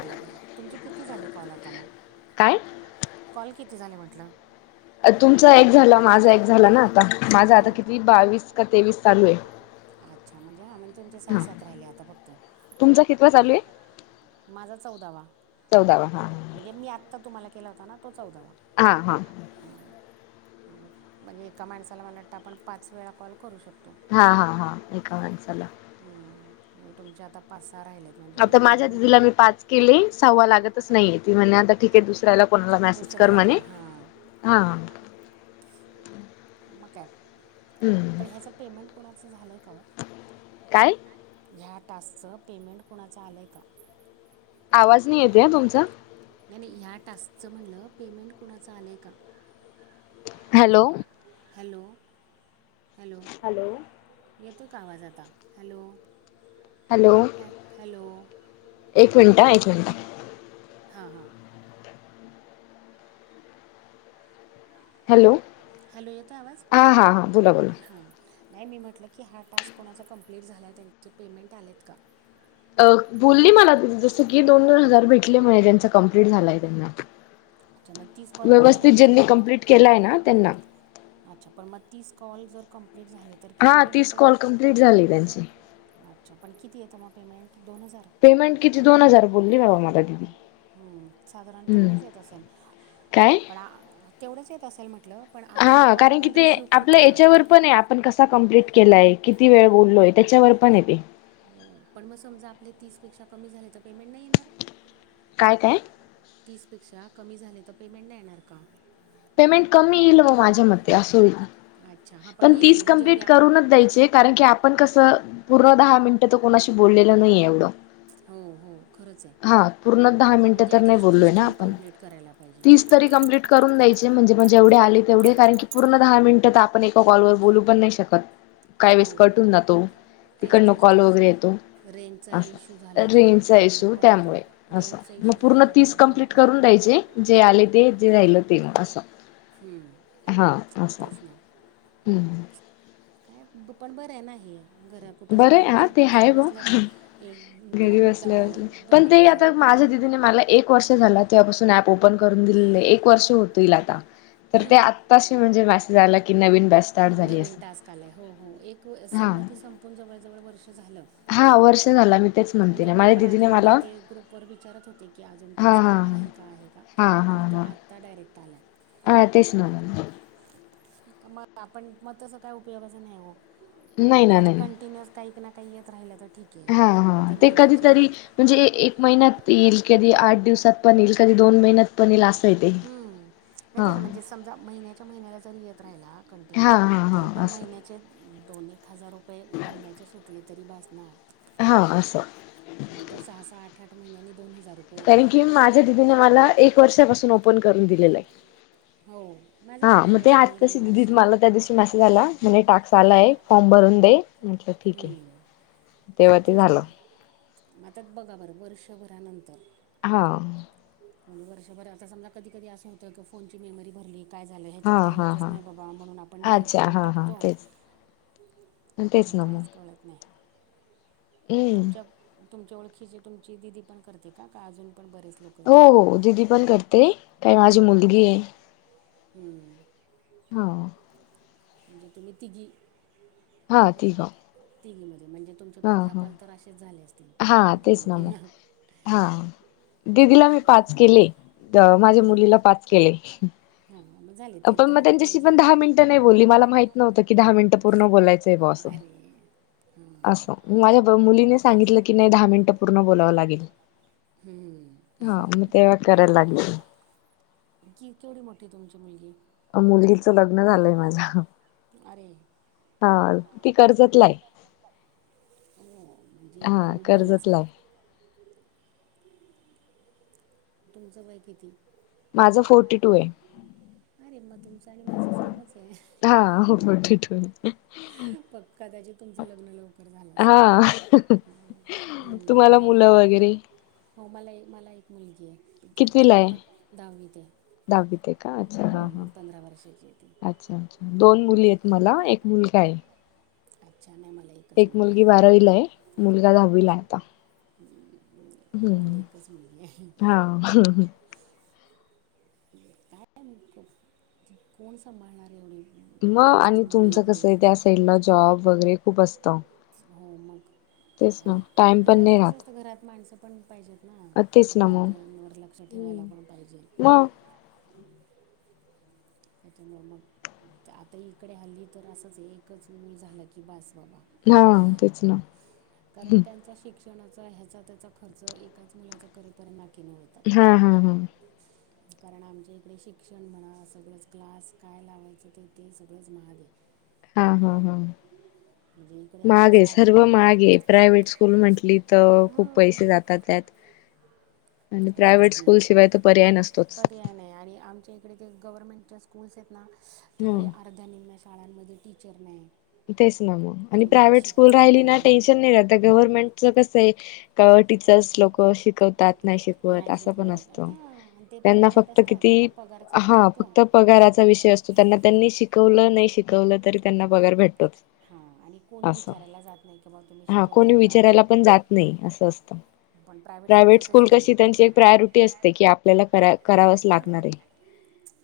बोला बोला तुमचे किती झाले कॉल आता मग? काय? कॉल किती झाले म्हटलं? तुमचा एक झालं माझा एक झाला ना आता माझा आता किती बावीस का तेवीस चालू आहे. अच्छा म्हणजे हा म्हणजे तुमचे सहा हा. सात राहिले आता फक्त. तुमचा कितवा चालू आहे? माझा चौदावा, चौदावा हा. म्हणजे मी आत्ता तुम्हाला केला होता ना तो चौदावा. आ हा. हा म्हणजे एका माणसाला मला वाटतं आपण पाच वेळा कॉल करू शकतो. हा हा हा एक माणसाला. हम्म म्हणजे तुमचे आता पाच सहा राहिलेत. म्हणजे मग आता माझ्या तुम्ही दिदीला मी पाच केले, सहावा लागतच नाहीेये ती म्हणली आता ठीक आहे दुसऱ्याला कोणाला मॅसे दुसऱ्याला कर हां. हां हां. मग का हम्म पण ह्याचं पेमेंट कुणाचं झालंय का हो? काय? ह्या टास्कचा पेमेंट कुणाचं आलंय का? आवाज नाही येतोय हा तुमचा. नाही नाही ह्या टास्कचं म्हटलं पेमेंट कुणाचं आलंय का? हॅलो. Hello, hello. येतोय का आवाज आता, हॅलो. हॅलो हॅल हॅलो एक मिनटं, एक मिनटं. हां हां. हॅलो हॅलो, येतोय आवाज हा हा हा बोला बोला. हा. नाही मी म्हटलं की हा टास्क कोणाचा कंप्लीट झालाय त्यांचे पेमेंट आलेत का? अ बोलली मला जसं की दोन-दोन हजार भेटले म्हणे ज्यांचा कंप्लीट झालाय त्यांना. अच्छा मग तीस कॉल पूर्ण व्यवस्थित झाले तर ज्यांनी कंप्लीट केलाय ना त्यांना. अच्छा पण म तीस कॉल जर कम्प्लीट झालेत. हा तीस कॉल कंप्लीट झाले त्यांचे. अच्छा पण किती येतं म पेमेंट दोन हजार? पेमेंट किती दोन हजार बोलली बाबा मला दिदी. हम्म साधारण हम्म तेवढंच येत असेल, काय पण आ तेवढंच येत असेल म्हटलं. पण आपण हा कॉल कारण की पण ते रिसीव आपल्या करतो ना याच्यावर पण आहे आपण कसा कंप्लीट केलाय किती वेळ बोललोय त्याच्यावर पण आहे ते. हो, पण मग समजा आपले तीस पेक्षा कमी झाले तर पेमेंट नाही येणार? काय- काय? तीसपेक्षा कमी झाले तर पेमेंट नाही येणार का? पेमेंट कमी येईल व माझ्या मते असं होईल अच्छा हां पण येईल तीस म्हणजे जेवढे कंप्लीट आपण करूनच द्यायचे कारण की आपण कसं पूर्ण दहा मिनिटं तर कोणाशी बोललेलं नाहीे एवढं. हो हो खरंच आहे हा, पूर्ण दहा मिनटं म्हणजे तर नाही ॲटलिस्ट बोललोय तीस ना तरी आपण, कंप्लीट करायला पाहिजे तीस तरी कंप्लीट करून द्यायचे. जे म्हणजे जेवढे आले तेवढे कारण की, पूर्ण दहा मिनिटं आपण एका कॉलवर बोलू पण नाही शकत. काय वेळेस हो कट हून जातो, तेच तिकडन तेच कॉल तेच वगैरे येतो रेंजचा असं. इशू झाला की मग रेंजचा प्रॉब्लेम इशू पण होतो त्यामुळे असं, रेंजचा मग इशू झाला पूर्ण का तीस प्रॉब्लेम कंप्लीट होतो करून द्यायचे? जे आले ते, जे राहिलं ते असं. हम्म, हा असं. तेच ना हम्म. काय पण बरंय ना हे, घरात कुठं बरं आहे हा जाण्यापेक्षा ते आपलं घर आहे बसल्या ब एक, घरी दोन दा बसल्या बसल्या दोन, पण एक ते हजार आता रुपये आले माझ्या दिदीने मला एक वर्ष झाला तेव्हापासून अँप ओपन करून दिलेलं. एक वर्ष होतील आता. तर ते हम्म, आत्ताशी म्हणजे मेसेज आला की, नवीन बॅच स्टार्ट झाली नवीन असं. टास्क पण जवळजवळ वर्ष झालं. हा वर्ष झाला मी तेच [unintelligible] म्हणते म्हणजे ना मी माझ्या पण आधे दिदीने मला मधे ते ग्रुप वर विचारत होते की, अजून हा टास्क हा आहे का? आहे का? हा हा पण तो हा हा आता डायरेक्ट आलाय. हा, तेस ना मग. मग आपण मग तस काय उपयोगाचं नाही आहे, नाही म्हणजे ना आता नाही कंटिन्युअस काही एक ना, काही येत राहिलं तर, ठीक. आहे हा मग हा, ते महिन्याचे कधीतरी म्हणजे ए एक महिन्यात येईल, कधी आठ दिवसात पण येईल, कधी दोन महिन्यात पण येईल असं आहे ते हम्म, नाही हा तेच म्हणजे समजा, महिन्याच्या महिन्याला जरी येत राहिला कंटिन्यू हा हा तरी पण हा असं महिन्याचे दोन, एक हजार रुपये महिन्याचे सुटले तरी बास ना. हा, असं. ते सहा, सहा, आठ, आठ महिन्यांनी दोन हजार रु कारण की, माझ्या दिदीने मला एक वर्षापासून ओपन करून दिलेलं हाय. हो माझं हा पण म ते आज जवळजवळ एक कशी दीड वर्ष दिदीच मला त्या दिशी मॅसेज आला म्हणे टाक्स आलाय, फॉर्म भरून दे, म्हटल ठीक आहे. हम्म. तेव्हा ते झालं. म आता बघा बरं, वर्षभरानंतर हा. म वर्षभर आता समजा, कधी कधी असं होतं की, फोनची मेमरी भरली काय झालं? हा ह्याच्यात काही हा येतच हा. नाही बघा, म्हणून आपण डिलेट अच्छा करून हा हा टाकतो. तेच पण तेच ना मग काहीच कळत नाही. हम्म. तुमच्यात तुमच्या ओळखीची तुमची दिदी पण करते का? का अजून पण बरेच लोक? हो आहेत हो, दिदी पण करते. [unintelligible] माझी मुलगी आहे. हम्म. हा. म्हणजे तुम्ही तिघी? हा ठीक आहे तिघी मध्ये म्हणजे तुम्ही हा पंधरा हा कॉल तर असेच झाले असतील, हा तेच ना मग एकामेकींना. हा, दिदीला मी पाच केले, माझ्या मुलीला पाच केले. हं हं, म झाले. ते आपण दहा मग तिकडेच त्यांच्याशी पण झाले दहा मिन [unintelligible] नाही बोली. मला माहित नव्हत की, दहा मिनिटं पूर्ण बोलायचं आहे बुआ असं, अरे असं. माझ्या ब मुलीने सांगितलं की, नाही दहा मिनट पूर्ण बोलावं लागेल. हम्म. हा, म तेव्हा करायला लागले. नेमकी केवढी मोठी आहे तुमची मुलगी? अहो मुलगीच लग्न झालंय माझ्या. अरे- हा ती कर्जतला आहे. हो, म्हणजे इकडे हा मुंबईलाच कर्जतला की. आहे तुमचं वय किती. माझं फोर्टी टू आहे. अरे, मग तुमचं आणि माझं सेमच आहे. हा हो फोर्टी टू आहे. पक्का, त्याच्यात तुमचं लग्न लवकर झालं असेल हा. हं तुम्हाला गावाय मुलं वगैरे हो, मला एक मुलगी आहे. ती कितवीला आहे आत्ता दहावीत आहे. दहावीत आहे का अच्छा हा हा. हम्म पंधरा वर्षाची आहे ती. अच्छा, अच्छा. दोन मुली आहेत मला, एक मुलगा आहे. अच्छा नाही मला एकच एक मुलगी बारावीला आहे, मुलगा दधहावीला आहे आत्ता. हम्म, मला हम्म एकच मुलगी आहे हा हं हं. [inaudible] कोण संभाळणार एवढी मग जास्त आणि मुलं तुमचं कसं इकडे आहे त्या साईडला, जॉब वगैरे खूप असतं. हो, मग तेच ना आणि टाइम पण घरात नाही कसं राहत असतं? घरात माणसं पण पाहिजेत ना. अ, तेच ना मग लेकरांवर लक्ष ठेवायला हम्म. पण पाहिजे. मग त्याच्यामुळं मग आता इकडे हल्ली तर असंच, एकच मूल झालं की बास बाबा. हा तेच ना. कारण त्यांचा शिक्षणाचा, ह्याचा त्याचा खर्च एकाच मुलाचा करेपर्यंत [unintelligible] होेतात. हा हा हा कारण आमच्याकडे शिक्षण म्हणा, सगळंच क्लास काय लावायचं तर ते सगळंच महाग आहे. [inaudible] हा, हा, हा. म्हणजे इकडे आता महाग आहे, सा सर्व महाग आहे. प्रायव्हेट स्कूल म्हंटली तर खूप पैसे हां जातात त्यात. आणि तेच प्रायव्हेट कि स्कूल शिवाय तर पर्याय नसतोच. पर्याय नाही आणि आमच्याई तिकडे ते गव्हर्नमेंटच्या स्कूल्स आहेत ना, तिकडे हम्म अर्ध्या निम्या शाळांमध्ये टीचर नाही. तेच ना, मग आणि ते नीट प्रायव्हेट स्कूल शिकवत राहिली ना, टेन्शन नाही राहत. गव्हर्नमेंटचं कसं आहे? काही टीचर्स लोक शिकवतात, नाही शिकवत नाही असा पण शिकवत असत. आणि त्या आणि ते त्यांना परमनंट फक्त असतात किती त्यांना पगार चालू हा राहतो फक्त पगाराचा विषय असतो. त्यांना त्यांनी शिकवलं, नाही शिकवलं, तरी त्यांना पगार भेटतोच. हां आणि कोणी असं विचारायला जात नाही की बा तुम्ही हा, कोणी शिकवताय का विचारायला पण जात नाही, असं असतं. पण स्कूलचं प्रायव्हेट स्कूल तसं नाही कशी, त्यांची एक प्रायोरिटी असते की आपल्याला करावंच लागणार हां आहे.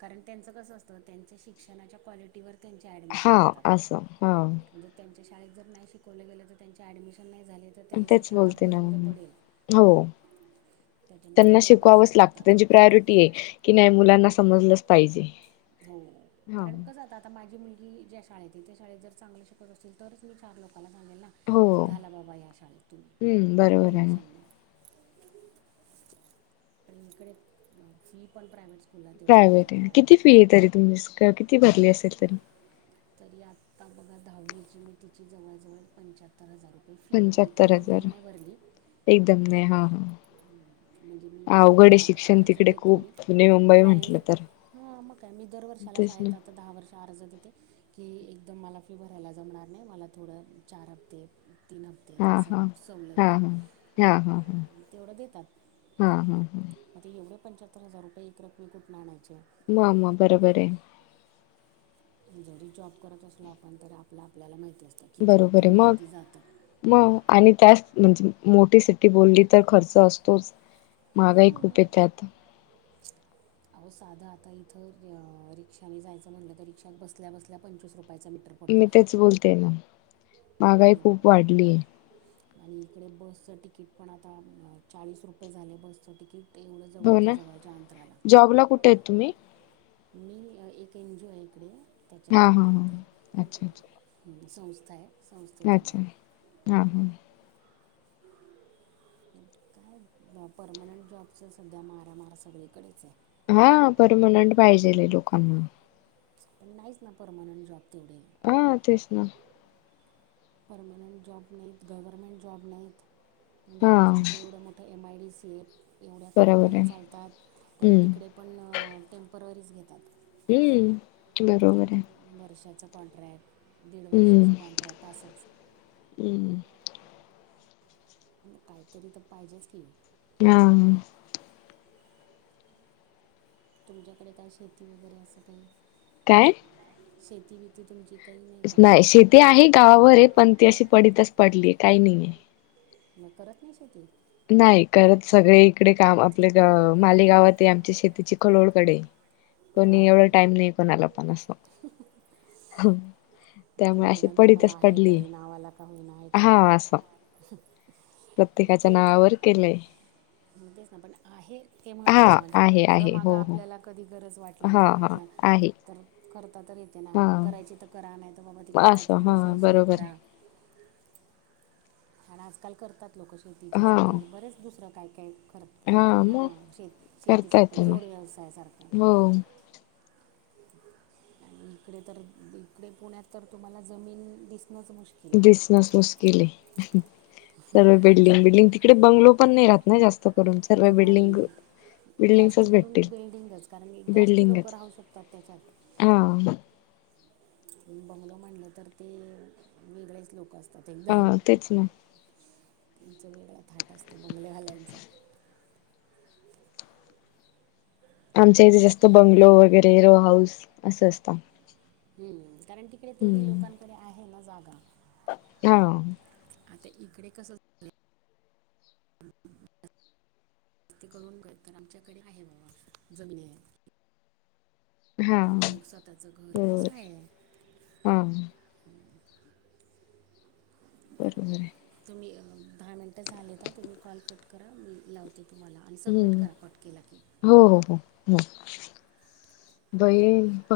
कारण त्यांचं कसं असतं, त्यांच्या शिक्षणाच्या क्वालिटी क्वालिटीवर त्यांचे ॲडमिशन हा होतात ना. असं हा जर त्यांच्या शाळेत जर नाही शिकवलं गेलं, तर त्यांचे ॲडमिशन नाही झाले तर त्यांचं तेच शाळा बोलते ना, बंद पडेल हो त्याच्यामुळे त्यांना बरोबर शिकवावंच लागतं, शिकवतात त्यांची प्रायोरिटी आहे की नाही, मुलांना समजलंच पाहिजे. हो हा. कारण कसं आता आता माझी मुलगी ज्या शाळेत आहे, त्या शाळेत जर चांगलं शिकत असतील, तरच मी चार लोकांना सांगेल ना की हो घाला बाबा या शाळेत, तुम्ही हम्म काही बरोबर आहे ना. टेन्शन नाही. इकडे फी पण प्रायव्हेट. स्कूलला तेवढी प्रायव्हेट घेतात हाय, हो. किती फी आहे तरी तुम्ही किती भरली असेल तरी? तरी आत्ता बघा दहावीची मी तिची जवळजवळ पंच्याहत्तर हजार रुपये फी आहे मी पंच्याहत्तर काही एकदम हजार. नाही भरली. एकदम नाही हा हा म्हणजे मी अवघड शाळेत आहे आर, शिक्षण अर्ज तिकडे देतोय खूप मी. पुणे मुंबई नाही म्हंटलं तर. हा मग काय मी दर वर्षाला तेच ना शाळेत आता दहा वर्ष अर्ज देते. की एकदम मला फि भरायला जमणार नाही, मला थोडं चार हप्ते तीन हप्तेेत हा असं हा सवलत हा द्या, हा हा हा हा. तेवढं देतात. हा, हा, हा. मग एवढे पंच्याहत्तर हजार रुपये एक रकमी कुठन आणायचे. म, म बरोबर हेय. हे जरी जॉब करत असला, आपण तरी आपल आपल्याला माहिती असत. बरोबर मग. मग आणि काय म्हणजे मोठी सिटी बोलली तर खर्च असतोच. माहागाही खूप आहे त्यात. [inaudible] अहो साधं आता इथं रिक्षाने जायचं म्हटलं तर रिक्षात बसल्या, बसल्या पंचवीस रुपयाचं मीटर. मी पडतो तेच बोलते ना, महागाई मग खूप वाढलीय. आणि इकडे बसचं तिकीट पण आता चाळीस रुपये झाल बसचं तिकीट. एवढं हो जवळच्या, ना जवळच्या अंतराला. जॉबला कुठे आहेत तुम्ही? मी एक एनजीओ आहे इकडे, त्याच्यात हा जॉब हा करते. हा अच्छा अच्छा म्हणजे संस्था हाय. अच्छा, नाही. मी परमनंट जॉबच सध्या मारामार सगळीकडेच हाय. हा परमनंट पाहिजेल हेल लोकांना. पण नाहीच ना परमनंट जॉब तेवढ. हा तेच ना. परमनंट जॉब नाहीत, गव्हर्मेंट जॉब नाहीत, म्हणजे हा आमच्या इकडे एवढं मग एम आय डी सी एवढ्या बरोबर कंपन्या आहे. चालतात. पण हम्म तिकडे पण, टेम्पररीच घेतात. हम्म. बरोबर हाय. वर्षाचं कॉन्ट्रॅक्ट, दीड वर्षाचं कॉन्ट्रॅक्ट, असंच. हमं. म काहीतरी हित पाहिजेच की. हा. तुमच्याकडे काय शेती वगैरे असं काय? काय? शेती-बेती ती तुमची काय नाही. का नाही शेती आहे गावावरे पण ती अशी पडीतच पडलीय. काही नाहीये. म करत नाही शेती? नाही करत सगळे इकडे काम आपले अ माले गावात आमची शेतीची खलोळकडे. पण एवढं हां टईम नाही कोणाला पण अस. पण त्यामुळे अशी निदान तुम्हाला पडीतच आहे पडलीय, तरी नावाला का होईना आहे तरी हा असं. प्रत्येकाच्या नावावर केलंय. म्हणजेच ना पण. आहे ते महत्त्वाचं. हा म्हणजे आहे पुढं आहे माग हो हो आपल्याला कधी गरज वाटल, हा काय हा वाटलं, आहे तर करता तर येते ना, हा करायची करा नाहीतर मग बाबा तिकडे असं कायतरी हा दुसरं सुरु बरोबर करा. आहे पण आज काल करतात लोकं. शेतीच्या हा जागेवर, बरेच दुसरं काय काय करतात. हा करतात ना. मग शेती करता येत शेतीसारखं मग जोड व्यवसायासारखं. हो आणि इकडे तर, इकडे पुण्यात तर, तुम्हाला जमीन दिसणंच मुश्कील दिसणस मुश्किल हे सरोगेट बिल्डिंग बिल्डिंग तिकडे बंगलो पण नाही राहत ना, जास्त करून. सर्व आहे बिल्डिंग नाही जास्ती बिल्डिंग्सच करून भेटतील बिल्डिंगच, कारण मी जास्ती लोकं बिल्डिंगच राहू शकतात त्याच्यात. हा. [inaudible] बंगलो म्हणलं तर ते, वेगळेच लोक असतात हा एकदम. तेच ना त्याचा वेगळा थाट असतो, बंगले वाल्यांचा. आमच्या इथे जास्त बंगलो वगैरे. रो हाऊस असं असत. हम्म, कारण तिकडे तेवढी लोकांकडे आहे ना जागा. हा. आता इकडे कस. [unintelligible] जास्त करून, घे तर आमच्याकडे आहे बा, जमिनी आहे. हा. आपलं स्वतःचं घर होय. असं आहे हा. बरोबर आहे. तुम्ही, दहा मिनटं झालेत ह. तुम्ही कॉल कट करा. मी लावते तुम्हाला. आणि सबमिट हम्म करा, कट केला की. हो, हो, हो, हो. बाय.